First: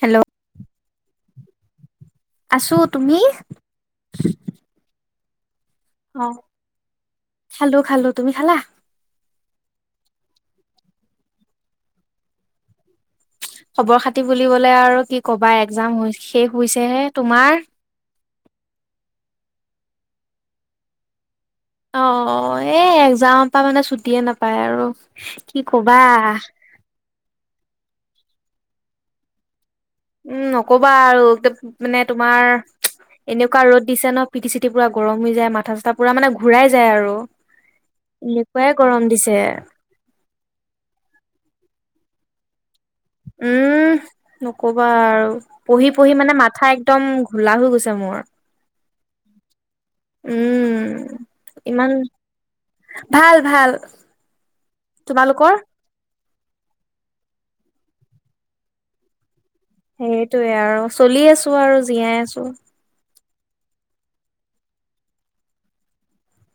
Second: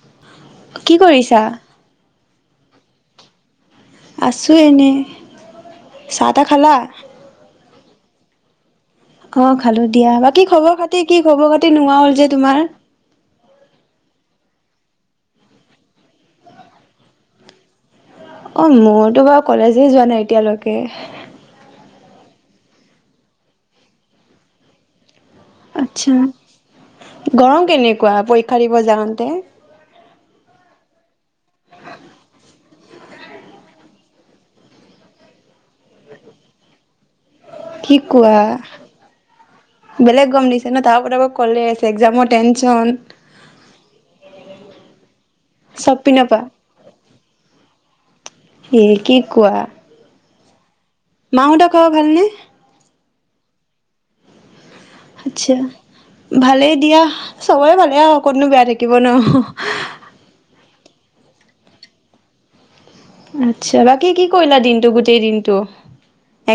Hello কি কৰিছা আছো তুমি আছো এনেই অ ছা তা খালা খালো খালো তুমি খালা অ খালো দিয়া বাকী খবৰ খাতি কি খবৰ খাতি নোহোৱা হ'ল যে তোমাৰ খবৰ খাতি বুলিবলে আৰু কি কবা এক্জাম শেষ হৈছে হে তোমাৰ অ মোৰতো বাৰু কলেজে যোৱা নাই এতিয়ালৈকে অ এই এক্জামৰ পৰা মানে ছুটীয়ে নাপায় আৰু কি কবা আত্‌ছা গৰম কেনেকুৱা পৰীক্ষা দিব যাওঁতে উম নকবা আৰু মানে তোমাৰ এনেকুৱা ৰ'দ দিছে ন পিটি চিটি পুৰা গৰম হৈ যায় মাথা চাথা পুৰা মানে ঘূৰাই যায় আৰু কি কোৱা এনেকুৱাই গৰম দিছে বেলেগ গম দিছে ন তাহ ক তাব কলে আছে এক্জামত টেন উম নকবা আৰু পঢ়ি চব পঢ়ি পিনৰ মানে পৰা। মাথা একদম ঘোলা হৈ গৈছে মোৰ এ উম মাহঁত খব ইমান ভালনেে ভাল ভাল আচ্ছা। তোমালোকৰ ভালেই দিয়া সবৰে ভালে আৰু অকনো বেয়া থাকিব ন সেইটোৱে আৰু চলি আছো আৰু জীয়াই আছো। আচ্ছা বাকী কি কৰিলা দিনটো গোটেই দিনটো?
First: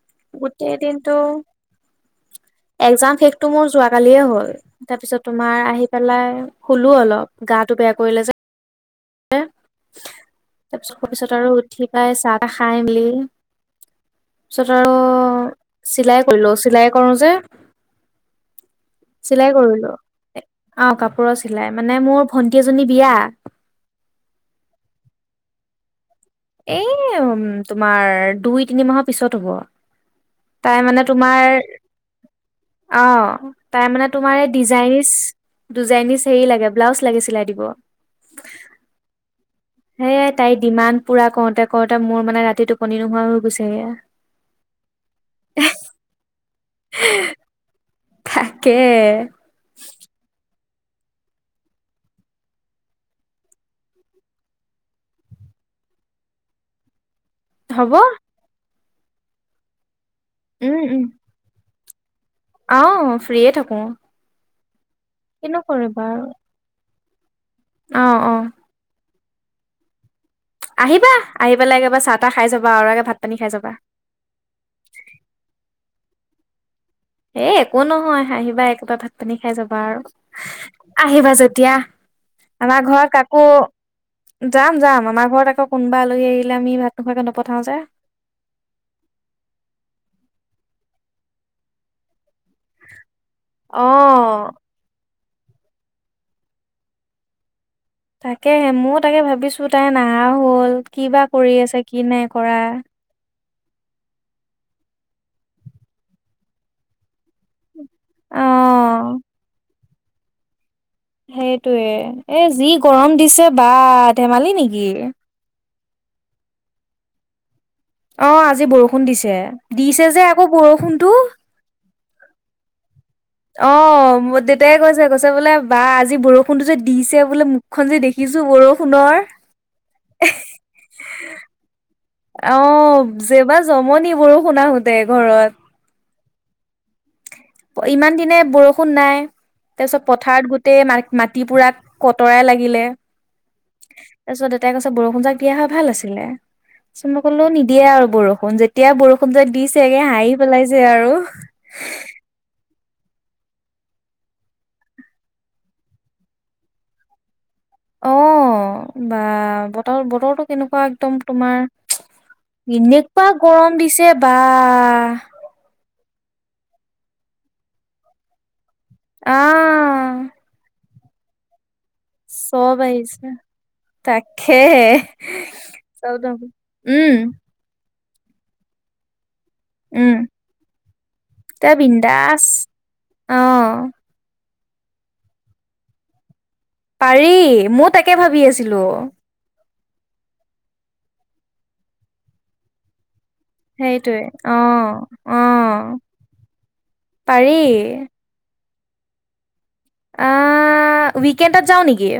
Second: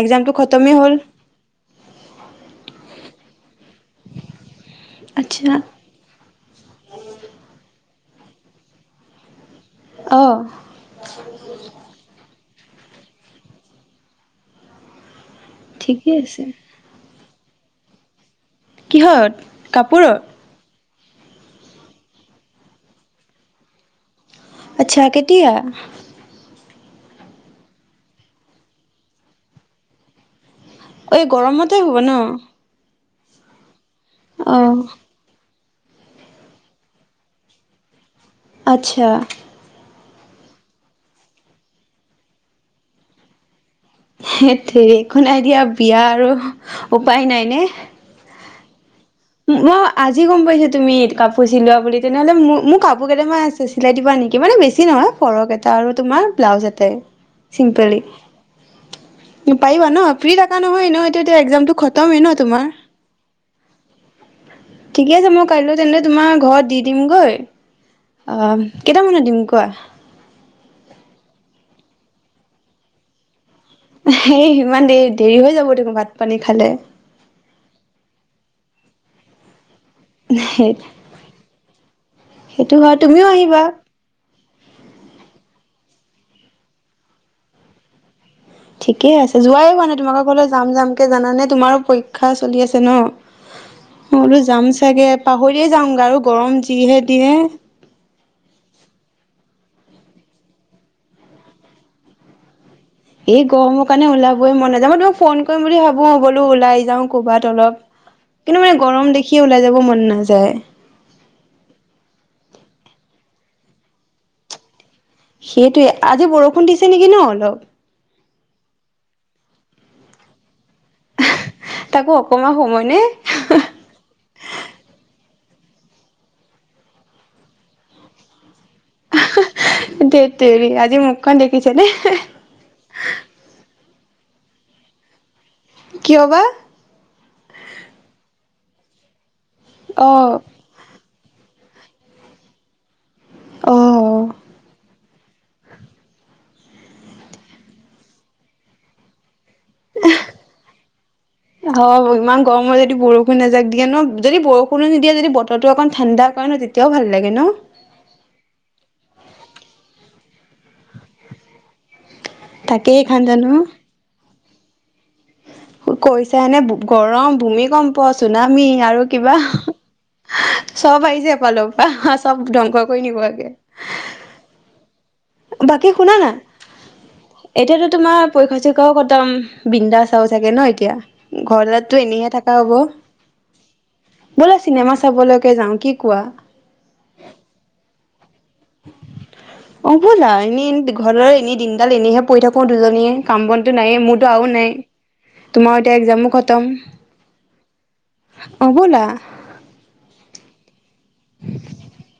এক্জামটো খতমেই গোটেই হ'ল। দিনতটো একজাম শেষতটো মোৰ যোৱাকালিয়ে হ'ল তাৰ পিছত আচ্ছা তোমাৰ আহি পেলাই শুলো অলপ গাটো বেয়া কৰিলে যে অঁ তাৰপিছত তোৱাৰ পিছত আৰু উঠি পাই চাহ খাই মেলি তাৰ পিছত আৰু ঠিকেই চিলাই আছে কৰিলো চিলাই কৰো যে কিহত চিলাই কৰিলো কাপোৰৰ? অ', কাপোৰৰ চিলাই মানে মোৰ ভন্টি এজনী বিয়া। আচ্ছা কেতিয়া? এই উম, তোমাৰ দুই তিনি মাহৰ পিছত হ'ব। তাই মানে অই তোমাৰ গৰমতে হ'ব ন'? অ'। তাৰ মানে তোমাৰ এই অঁ ডিজাইনচ দুজাইনছ হেৰি লাগে ব্লাউজ লাগে চিলাই দিব। আচ্ছা। সেয়ে তাইৰ ডিমাণ্ড পুৰা কৰোতে কৰোতে মোৰ মানে ৰাতিটো টোপনি নোহোৱা হৈ গৈছে। হে তেৰি একো নাই দিয়া বিয়া আৰু। উপায় নাই নে। থাকে। মই আজি গম পাইছো। তুমি কাপোৰ চিলোৱা বুলি তেনেহ'লে মোৰ মোৰ কাপোৰ কেইটামান আছে চিলাই দিবা নেকি মানে বেছি নহয় ফৰক এটা আৰু তোমাৰ ব্লাউজ এটাই? হ'ব চিংপালি পাৰিবা ন'? ফ্ৰী থাকা উম নহয় এনেহ উম এতি এক্জামটো খতমেই ন তোমাৰ। অ', ফ্ৰিয়ে থাকো। ঠিকে আছে মই কিনো কাইলৈ তেন্তে কৰিবা আৰু তোমাৰ ঘৰত দি ডিমগৈ অ', কেইটামানত নিমকুৱোৱা আহিবা আহি পেলাই একেবাৰে চাহ তাহ খাই যাবা আৰু আগে ভাত পানী খাই যাবা। এ ইমান দেৰি দেৰি হৈ যাব দেখোন ভাত পানী খালে। এ একো নহয় হাঁহিবা একেটাথাক পানী খাই যাব। আহিবা যেতিয়া সেইটো আমাৰ হয় ঘৰত তুমিও কাকো আহিবা। যাম, যাম আমাৰ ঘৰত আকৌ কোনোবা আলহী আহিলে আমি ভাত নোখোৱাকে নপঠাও যে। ঠিকে আছে, যোৱাই হোৱা নাই তোমালোকৰ ঘৰলে যাম যাম কে জানানে তোমাৰো পৰীক্ষা কথা চলি আছে ন, অ মই বোলো যাম চাগৈ পাহৰিয়ে যাাম গাৰু গৰম যিহে দিয়ে। তাকে ময় তাকে ভাবিছো তাই নাহা হল, কি বা কৰি আছে কি নাই কৰা। এই গৰমৰ কাৰণে ওলাবই মন নাযায় মই তোমাক ফোন কৰিম বুলি ভাবো বোলো ওলাই যাওঁ ক'বাত অলপ। কিন্তু মানে অ গৰম দেখিয়ে ওলাই যাব মন নাযায় সেইটয়ে এ যি গৰম দিছে বা ধেমালি নেকি, সেইটোৱে আজি বৰষুণ দিছে নেকি ন অলপ, অ আজি বৰষুণ দিছে। দিছে যে আকৌ বৰষুণ তাকো অকণমান সময় নে, অ মোৰ দেউতাই কৈছে কৈছে বোলে বা আজি বৰষুণটো যে দিছে বোলে মুখখনন যে দেখিছো বৰষুণ সোণৰ, ধেত তেৰি আজি মুখখন দেখিছেনে? আহ জেবা জম নি গৰু শুনা সুতে ঘৰত কিয়বা? ইমান দিনে বৰষুণ নাই। তাৰ পিছত অ পথাৰত গোটেই মা মাটি পোৰাক কতৰাই লাগিলে। অ তাৰপিছত দেউতাই কৈছে বৰষু বৰু যাক দিয়া হয় ভাল আছিলে। চ মই কলো নিদিয়ে আৰু বৰষুণ যেতিয়া বৰষুণ যে দিছেগে হাঁহি পেলাইছে আৰু। হ ইমান গৰমত যদি বৰষুণ নাযাক দিয়ে ন, যদি বৰষুণো নিদিয়ে যদি বতৰটো অকণ ঠাণ্ডা কৰে ন তেতিয়াও ভাল লাগে ন, অ, বা বতৰ বতৰটো কেনেকুৱা একদম তোমাৰ। তাকেই এইখন এনেকুৱা জানো গৰম দিছে বা। আ। কৈছা এনে গৰম, ভূমিকম্প, চুনামি। আৰু কিবা আহ। চব আহিছে, পালো। চব আহিছে, তাকেহে। বাকী চব শুনা ধ না। উম এতিয়াতো। তোমাৰ পৰীক্ষা চৰীক্ষা ও খটম। বিন্দাচ উম আও চাগে ন এতিয়া। তই ঘৰলে তো এনেইহে বিন্দাস থকা অ', হ'ব। বলা চিনেমা চাবলৈকে যাওঁ। কি কোৱা? পাৰি, মোৰ তাকে ভাবি আছিলো। অ বলা, এনেই ঘৰৰ এনেই দিনডাল এনেইহে পৰি থাকো দুজনীয়ে। কাম বনতটো নায়েই, সেইটোৱে মোৰতো আৰু নাই। অ', তোমাৰ এতিয়া অ', এক্জামো খতম। পাৰি অ ব'লা। অ। উইকেণ্ডত যাও নেকি?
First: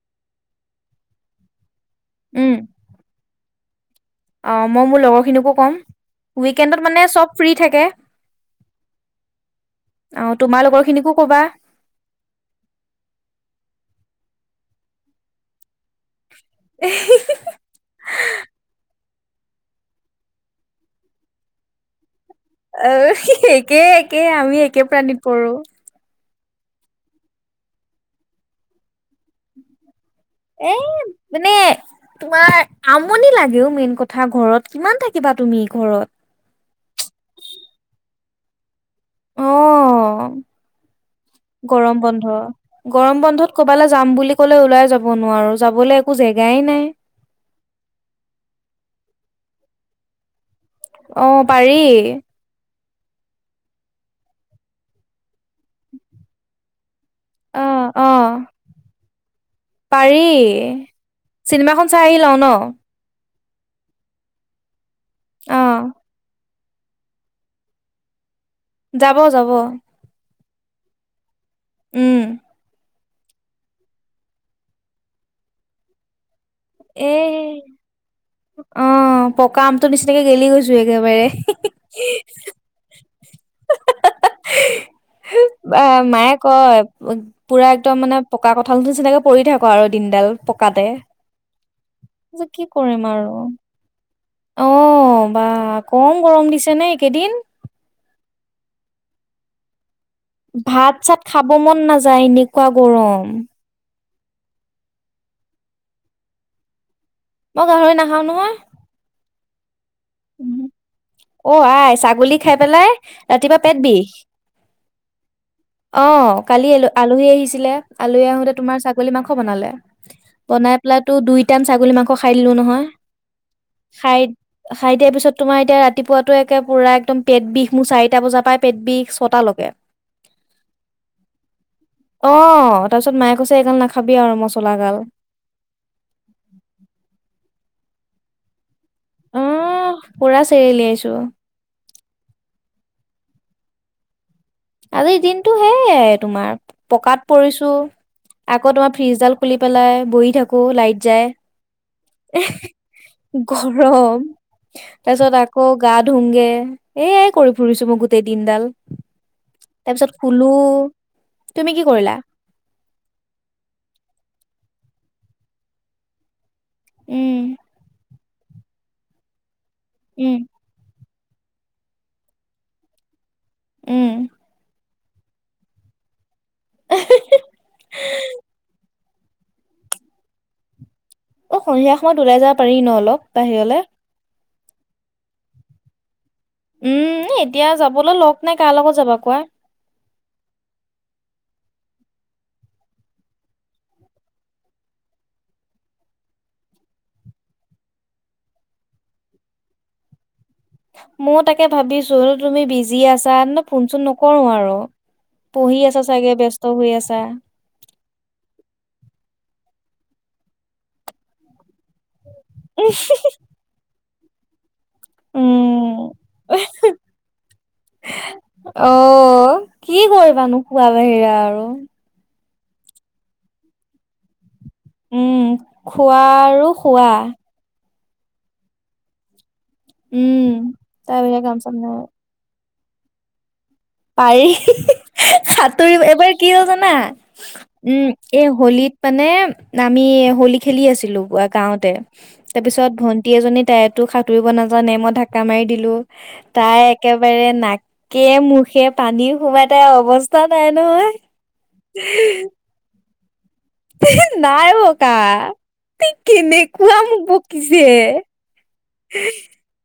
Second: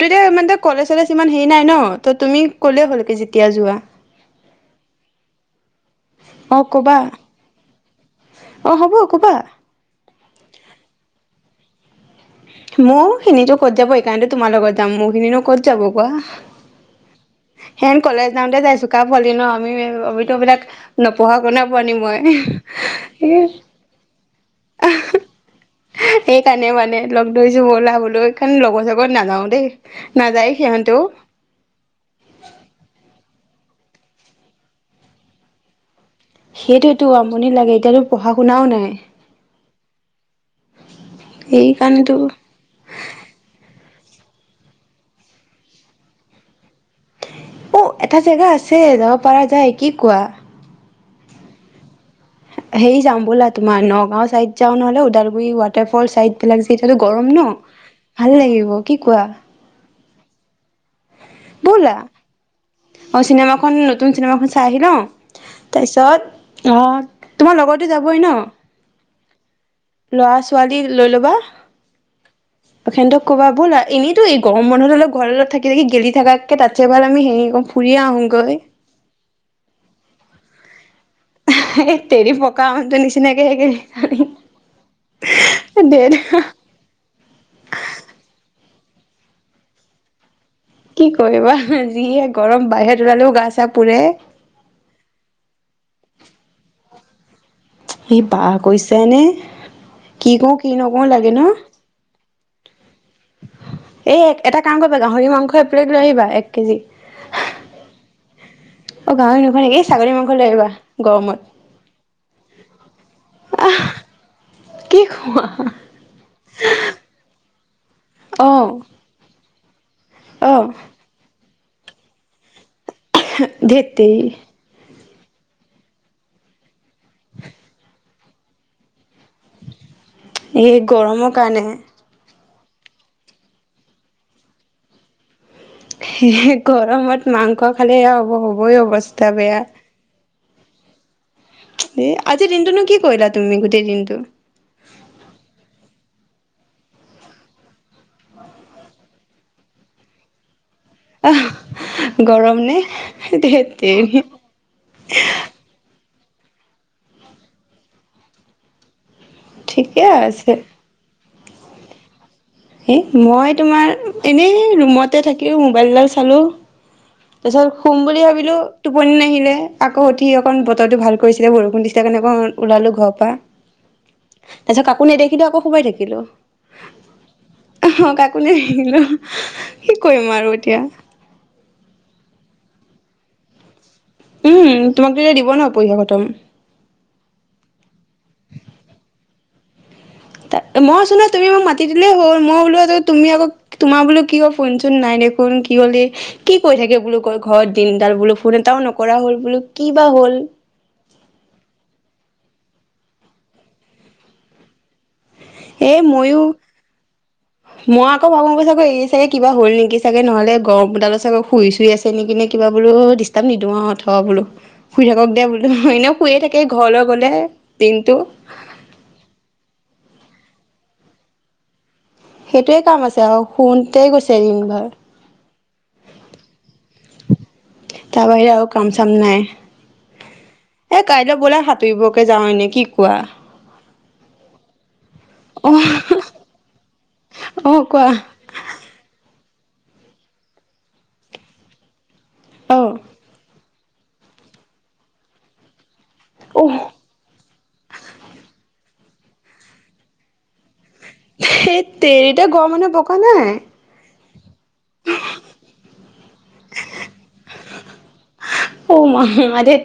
তেতিয়া ইমানটা কলেজ চলেজ ইমান হেৰি নাই ন। তুমি উম ক'লে হ'ল কি তিয়া যোৱা অ মই মোৰ লগৰখিনিকো ক'ম, অ উইকেণ্ডত ক'বা মানে চব ফ্ৰী থাকে। অ হ'ব ক'বা। অহ, তোমাৰ লগৰ খিনিকো কবা। মো খিনিতো ক'ত যাব! সেইকাৰণেত তোমাৰ লগত যাম মোৰ খিনো ক'ত যাব কোৱা। [unintelligible] হেন কলেজ যাওঁতে যাই চোকা পোৱালি ন, আমি আমিতো এইবিলাক নপঢ়াৰ কোনে পোৱালি মই। অহ, এ একে, একে। আমি একে প্ৰাণীত পৰো। সেইকাৰণে মানে লগ ধৰিছো বলা বোলে সেইকাৰণে লগৰ চগত নাযাও দেই। নাযায় এ সিহঁতেও। মানে তোমাৰ আমনি লাগেও মেইন কথা ঘৰত, কিমান থাকিবা তুমি ঘৰত। সেইটোৱেটো, আমনি লাগে। এতিয়াতো পঢ়া শুনাও নাই। অহ গৰম সেইকাৰণেতো বন্ধ গৰম বন্ধত ক'বালে যাম বুলি ক'লেও ওলাই যাব নোৱাৰো যাবলৈ একো জেগাই নাই। অ এটা জেগা আছে যাব পাৰা যায় কি কোৱা? অ পাৰি। হেইৰি যাম ব'লা তোমাৰ নগাঁও ছাইদ যাওঁ নহ'লে উদালগুৰি ৱাটাৰ ফল চাইদ বিলাক যিহেতু এতিয়াটো গৰম ন অ' অ' ভাল লাগিব কি কোৱা? পাৰি। চিনেমাখন ব'লা চাই আহি লওঁ ন? অ চিনেমাখন নতুন চিনেমাখন চাই আহি লওঁ। অ' তাৰপিছত অ তোমাৰ লগৰটো যাবই ন? যাব যাব। ল'ৰা ছোৱালী লৈ ল'বা। উম। প্ৰখেনতক ক'বা বলা এনেইটো এই গৰম বন্ধ ডালত ঘৰ ডালত থাকি থাকি গেলি থাকাত- তাতছে এ [unintelligible] আমি হেৰি ক অ পকা আমটো নিচিনাকে গেলি- লি গৈছোৱে এ তেৰি পকা আমটোৰ নিচি- চিনাকে দে বা দে মায়ে কয় পুৰা একদম মানে পকা কঁঠালটোৰ নিচিনাকে পৰি থাক আৰু দিনডাল। পকাতে কি কৰিবা যিহে তাৰপিছত কি গৰম কৰিম বাহিৰত আৰু ওলালেও গা চা পুৰে। অ বা কম গৰম দিছে নে? একেইদিন ই বাহ কৈছানে? ভাত চাত খাব মন নাযায় এনেকুৱা গৰম। এই এটা কাম কৰিবা গাহৰি মাংস এক পিলেট লৈ আহিবা এক কেজি। মই গাহৰি নাখাওঁ নহয়। অ গাহৰি নোখোৱা নেকি? ছাগলী মাংস লৈ আহিবা ই। অ আই ছাগলী খাই পেলাই ৰাতিপুৱা আহ পেটবিষ। কি খোৱা অহ কালি আলহী আহিছিলে। আলহী অ আহোতে তোমাৰ ছাগলী মাংস বনালে। অ বনাই পেলাতো দুই।। টাইম ছাগলী মাংস খাই দিলো নহয়। ধেত তেৰি। তাৰ পিছত তোমাৰ এতিয়া।। ৰাতিপুৱাতো একে পুৰা একদম পেট বিষ মোৰ চাৰিটা বজাৰ পৰাই পেট বিষ। ছটালৈকে এই গৰমৰ কাৰণেহে। অ তাৰপিছত মায়ে কৈছে এইগাল নাখাবি আৰু মছলাগাল হে গৰমত মাংস। খালে হ'ব হ'বই অৱস্থা বেয়া। পোৰা চেৰিলিয়াইছোঁ। এ আজিৰ দিনটোনো কি কৰিলা তুমি গোটেই দিনটো। আজিৰ দিনতটো সেইয় তোমাৰ পকাত পৰিছো আকৌ তোমাৰ ফ্ৰিজডাল খুলি পেলাই বহি থাকো। আকৌ লাইট যায় আহ গৰম নে এইহ ধেৎ তেৰি গৰম তাৰপিছত আকৌ গাতত। ধুংগে এয়াই কৰি ফুৰিছো মই গোটেই দিনডাল তাৰ ঠিকে পিছত শুলো আছে। তুমি কি কৰিলা। হে মই তোমাৰ এনেই ৰুমতে থাকি মোবাইলডাল চালো। উম তাৰপাছত খুম বুলি ভাবিলো। হেল্ল' টোপনি নাহিলে। আকৌ উঠি উম অকণ বতৰটো ভাল। কৰিছিলে বৰষুণ দিছিলে কাৰণে আকৌ ওলালো ঘৰ পৰা। উম। ত কাকো নেদেখিলোঁ আকৌ সোমাই থাকিলো অ কাকো ন নেদেখিলোঁ কি কৰিম আৰু এতিয়া। অ সন্ধিয়া সময়ত ওলাই যাব পাৰি ন অলপ বাহিৰলে। উম তোমাকতো এতিয়া দিব ন পইীক্ষা খতম। উম এতিয়া যাবলৈ লগ নাই কাৰ লগত যাবা কোৱা। ত মই চুনা তুমি মাক মাতি দিলেই হ'ল মই বোলো তুমি আকৌ তোমাৰ বোলো কি ক ফোনচোন নাই দেখোন কি হ'ল কি কৈ থাকে বোলো ক ঘৰত দিনডাল বোলো ফোন এটাও নকৰা হ'ল বোলো কি বা হ'ল। মইও তাকে ভাবিছো তুমি বিজি আছা ফোন চোন নকৰো আৰু। পঢ়ি এ আছা চাগে মইও ব্যস্ত হৈ আছা। মই আকৌ ভাবো এই চাগে কিবা হল নেকি চাগে নহ'লে গৰমডাল চাগে শুইছো ধুই আছে এ নিক কিনে কিবা বোলো ডিষ্টাৰ্ব নিদিওঁ অঁ তাবলো শুই থাকক দে বোলো এনে উম। শুইয়ে থাকে ঘৰলৈ গ'লে দিনটো মানুহ খোৱা বাহিৰা আৰু সেইটোয়ে কাম আছে আৰু শুতেই গৈছে দিনবোৰ উম খোৱা আৰু খোৱা তাৰ বাহিৰেও কাম চাম নাই উম, এ তাৰ কাইলৈ বাহিৰে কাম বোলে চাম নাই। সাঁতুৰিবকে যাওঁ হয় নে কি খোৱাৰ পাৰি হি হি সাঁতুৰিব এইবাৰ কি হ'ল জানা অ', উম কোৱা এই হোলিত মানে নামি হোলী খেলি আছিলো গাওঁতে তাৰপিছত অ'। ভন্টি এজনীত তাইতো সাঁতুৰিব নাজানে মইঢাক্কা মাৰি দিলো অহ, তাই একেবাৰে নাকে মুখ সেই পানী সোমাইতাই অৱস্থা নাই নহয়। সেই তেৰতে গ মানে ব হয়োৱা নাই নাই ককা ত কেনেকুৱা মোক বকিছে অ ম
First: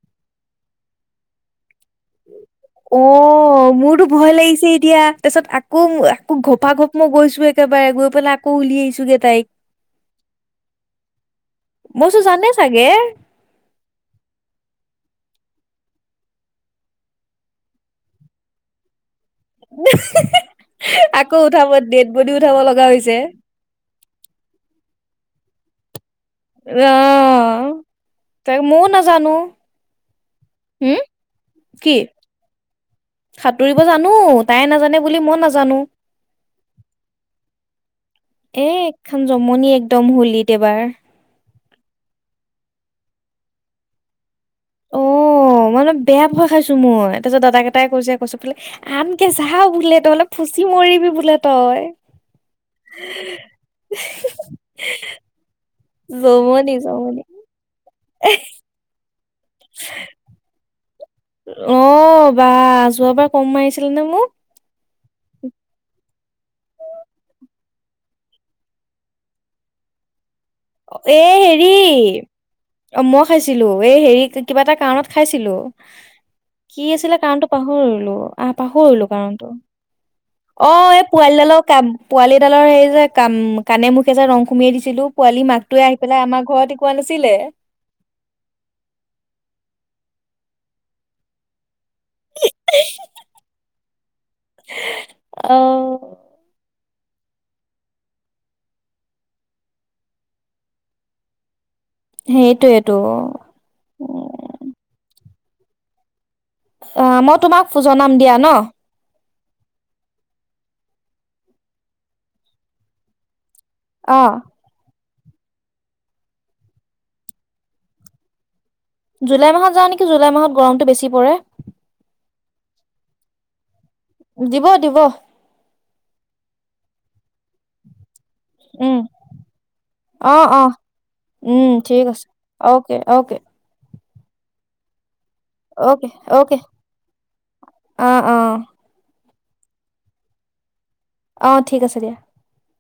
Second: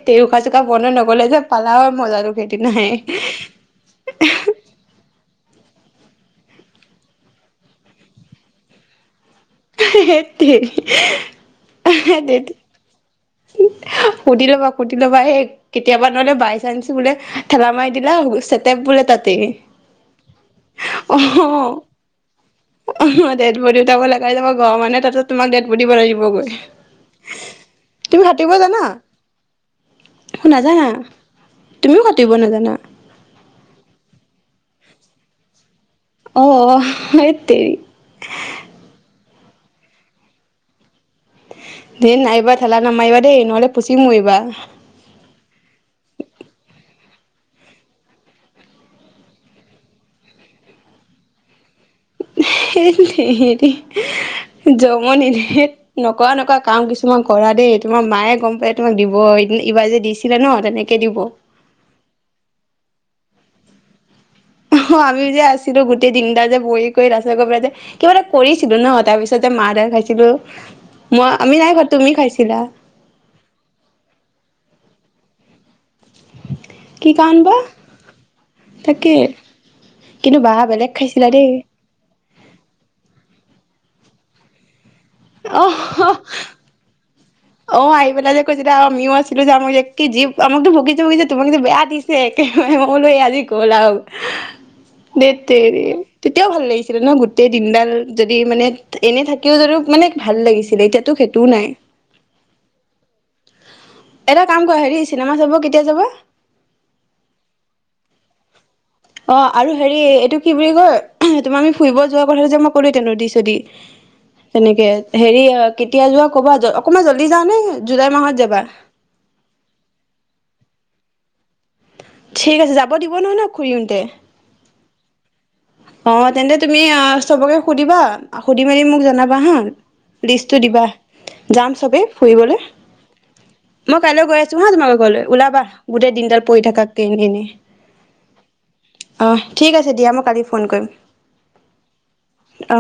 তেউকা চুকা বন্ধ ন'হলে যে পালা হয় মজাটো [unintelligible] অ মোৰতো ভয় লাগিছে এতিয়া তাৰপিছত আকৌ আকৌ ঘপা ঘপ মই গৈছো একেবাৰে গৈ পেলাই আকৌ উলিয় আহিছোগে তাইক সেইতেত মইচো [unintelligible] জানে চাগে সুধি ল'বা সুধি ল'বা হ কেতিয়াবা নহলে বাই চান্ঞ্চ বোলে ঠেলা মাৰি দিলা চেটেপ বোলে তাত আকৌ উঠাব অ', ডেড বডি উঠাব লগা হৈছে কাই মই গ মানে তা তোমা ডেট দিব ল আহিব [unintelligible] আহ তুমি কাটিব জানা নাজানা হম কি তুমিও কাটিব নাজানা সাঁতুৰিব জানো তাই নাজানে বুলি মই নাজানো অ আ্তৰি এ এখন জমনি একদম হোলিত এবাৰ দেই নাইবা ঠেলা নামাৰিবা দেই নহ'লে পুচিম এইবা অ', মই অলপ বেয়া ভয় খাইছো মই তাৰপিছত দাদা কেইটাই কৈছে কৈছো বোলে আনকে চা বোলে তই অলপ ফুচি মৰিবি বোলে তই। জম নিদে নকৰা নকৰা জমনি কাম কিছুমান জমনি কৰা দেই তোমাৰ মায়ে গম পায় তোমাক দিব। হৈ এইবাৰ যে দিছিলে ন' তেনেকে দিব। অ', বা যোৱাবাৰ ফম মাৰিছিলে নে মোক। অ', আমি যে আছিলো গোটেই তিনিটা যে বৰি কৰি ল' পেলাই যে কিবা এটা কৰিছিলো ন' তাৰপিছতে যে মা দেখা পাইছিলোঁ। এ হেৰি অ', মই খাইছিলো এই হেৰি কিবা এটা কাৰণত খাইছিলোঁ। কি আছিলে কাৰণ কাৰণতটো বা পাহৰিলো অ', পাহৰিলো তাকে কাৰণটো কিন্তু বা অ', বেলেগ এই খাইছিলা দেই পোৱালিডালৰ কাম পোৱালিডালৰ হেৰি যে কাম কানে মোক এ যে ৰং সুমিয়াই দিছিলোঁ। পোৱালীৰ অ মাকটোৱে আহিপেলাই আমাৰ ঘৰতে কোৱা নাছি অ', আহি পেলাই যে কো যেতিয়া আমিও আছিলো যাম মই কি যি আমাকতো ভগিছে গিছে তুমাক কিন্তু বেয়া দিছে একেবাৰেই মই বুলু এই আজি গ'ল আৰু দে ধেৎতেৰি তেতিয়াও ভাল লাগিছ ছিলে ন' গোটেই দিনডাল যদি মানে এনে থাকিও যদিও মানে ভাল লাগিছিলে এতিয়াতো সেইটোও নাই। সেইটোয়েইটো অ'। এটা কাম কৰা হেৰি চিনেমা চাব কেতিয়া যাবা? অ', মই তোমাক জনাম দিয়া ন'। অ', আৰু হেৰি এইটো কি বুলি কয় তোমাৰ আমি ফুৰিব যোৱা কথাটো যে মই ক'লো তেনেকে এতিয়া নদিছদি অহ তেনেকে হেৰি কেতিয়া যোৱা কবা অকমান জল্দি যাওঁ নে জুলাই মাহত যাবা? জুলাই মাহত যাওঁ নেকি জুলাই মাহত গৰমটো বেছি পৰে। ঠিক আছে যাব দিব নহয় ন' খুৰি হ'তে? দিব, দিব। অ', তেন্তে তুমি অ', চবকে সুধিবা। সুধি মেলি উম মোক জনাবা হা অ লিষ্টটো অ দিবা উম যাম চবে ঠিক আছে ফুৰিবলৈ। অ'কে অ'কে মই কাইলৈ গৈ আছো হা তোমালোকৰ ঘৰলৈ। ওলাবা অ'কে গোটেই দিনদাল অ'কে পৰি থাকাত কে এনে এনে। অ অ অ', ঠিক আছে দিয়া মই কালি ফোন কৰিম। অ', ঠিক আছে দিয়া। অ'।